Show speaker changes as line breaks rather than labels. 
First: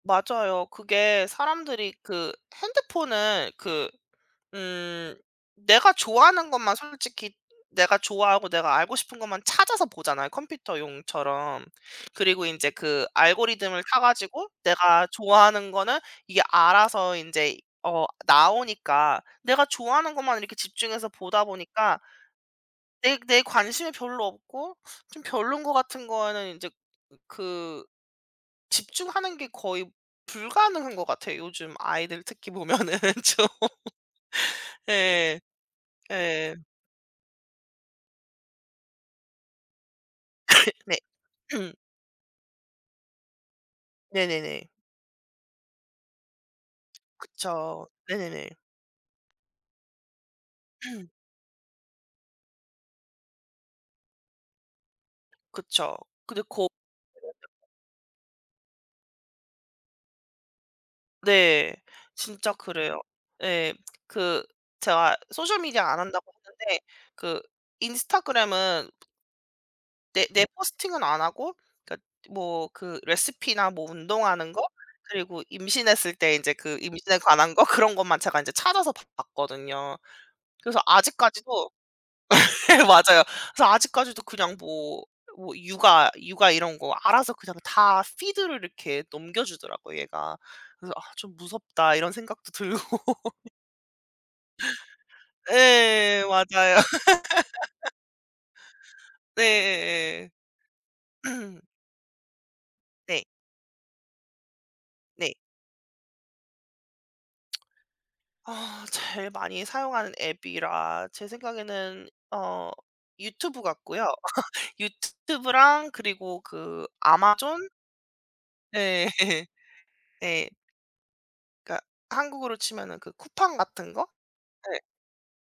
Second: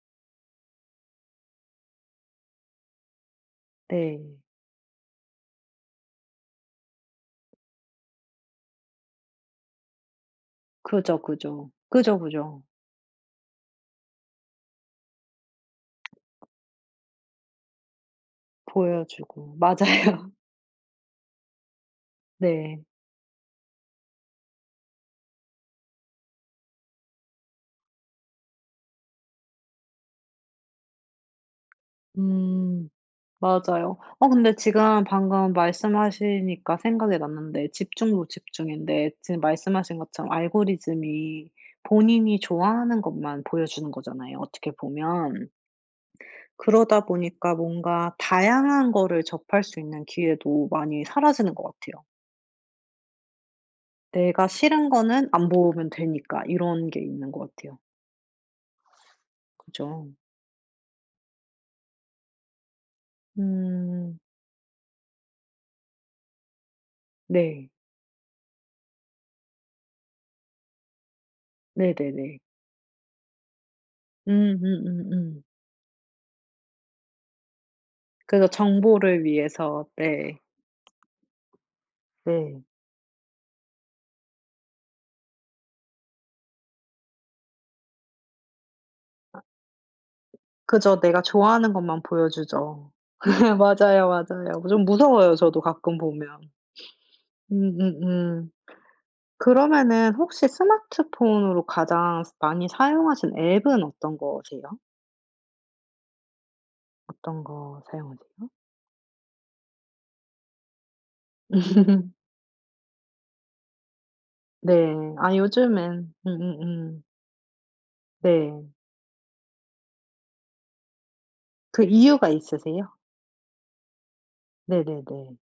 맞아요. 그게 사람들이 그 핸드폰을 그
네.
음 내가 좋아하는 것만 솔직히 내가 좋아하고 내가 알고 싶은 것만 찾아서 보잖아요
그죠,
컴퓨터용처럼.
그죠. 그죠,
그리고
그죠.
이제 그 알고리즘을 타가지고 내가 좋아하는 거는 이게 알아서 인제 어 나오니까
보여주고.
내가 좋아하는
맞아요.
것만 이렇게 집중해서 보다 보니까
네.
내 내 관심이 별로 없고 좀 별론 거 같은 거는 이제 그 집중하는 게 거의 불가능한 것 같아요. 요즘 아이들 특히
음.
보면은 좀.
맞아요. 어 근데 지금
예.
방금
예.
말씀하시니까 생각이 났는데 집중도 집중인데 지금 말씀하신 것처럼
네.
알고리즘이 본인이 좋아하는 것만 보여주는 거잖아요,
네네네.
어떻게 보면. 그러다 보니까
그쵸.
뭔가
네네네.
다양한 거를 접할 수 있는 기회도 많이 사라지는 것 같아요. 내가 싫은 거는 안 보면
그쵸. 근데
되니까
고
이런 게 있는 것 같아요. 그쵸.
네. 진짜 그래요. 네.
음.
그 제가 소셜미디어 안 한다고 했는데 그
네.
인스타그램은 내 내 포스팅은 안 하고 그러니까
네네네.
뭐 그 레시피나 뭐 운동하는
음.
거
음음음.
그리고 임신했을 때 이제 그 임신에 관한 거 그런 것만 제가
그래서
인제 찾아서 봤
정보를 위해서.
봤거든요.
예.
그래서 아직까지도
네.
맞아요. 그래서 아직까지도 그냥 뭐 뭐 육아 육아 이런 거 알아서 그냥 다 피드를 이렇게 넘겨주더라고요 얘가. 그래서
그죠.
'아
내가
좀
좋아하는
무섭다.'
것만
이런 생각도
보여주죠.
들고.
맞아요, 맞아요. 좀 무서워요 저도 가끔
예.
보면.
맞아요.
음음음. 그러면은
네예예.
혹시 스마트폰으로 가장 많이
네.
사용하시는 앱은 어떤 거세요?
네.
어떤 거 사용하세요?
아. 제일 많이 사용하는 앱이라 제 생각에는
음.
어 유튜브 같고요.
네. 아
유튜브랑
요즘엔
그리고 그
음음음.
아마존.
네.
네. 네.
그
그러니까
이유가
한국으로
있으세요?
치면은 그 쿠팡 같은 거? 네.
네네네.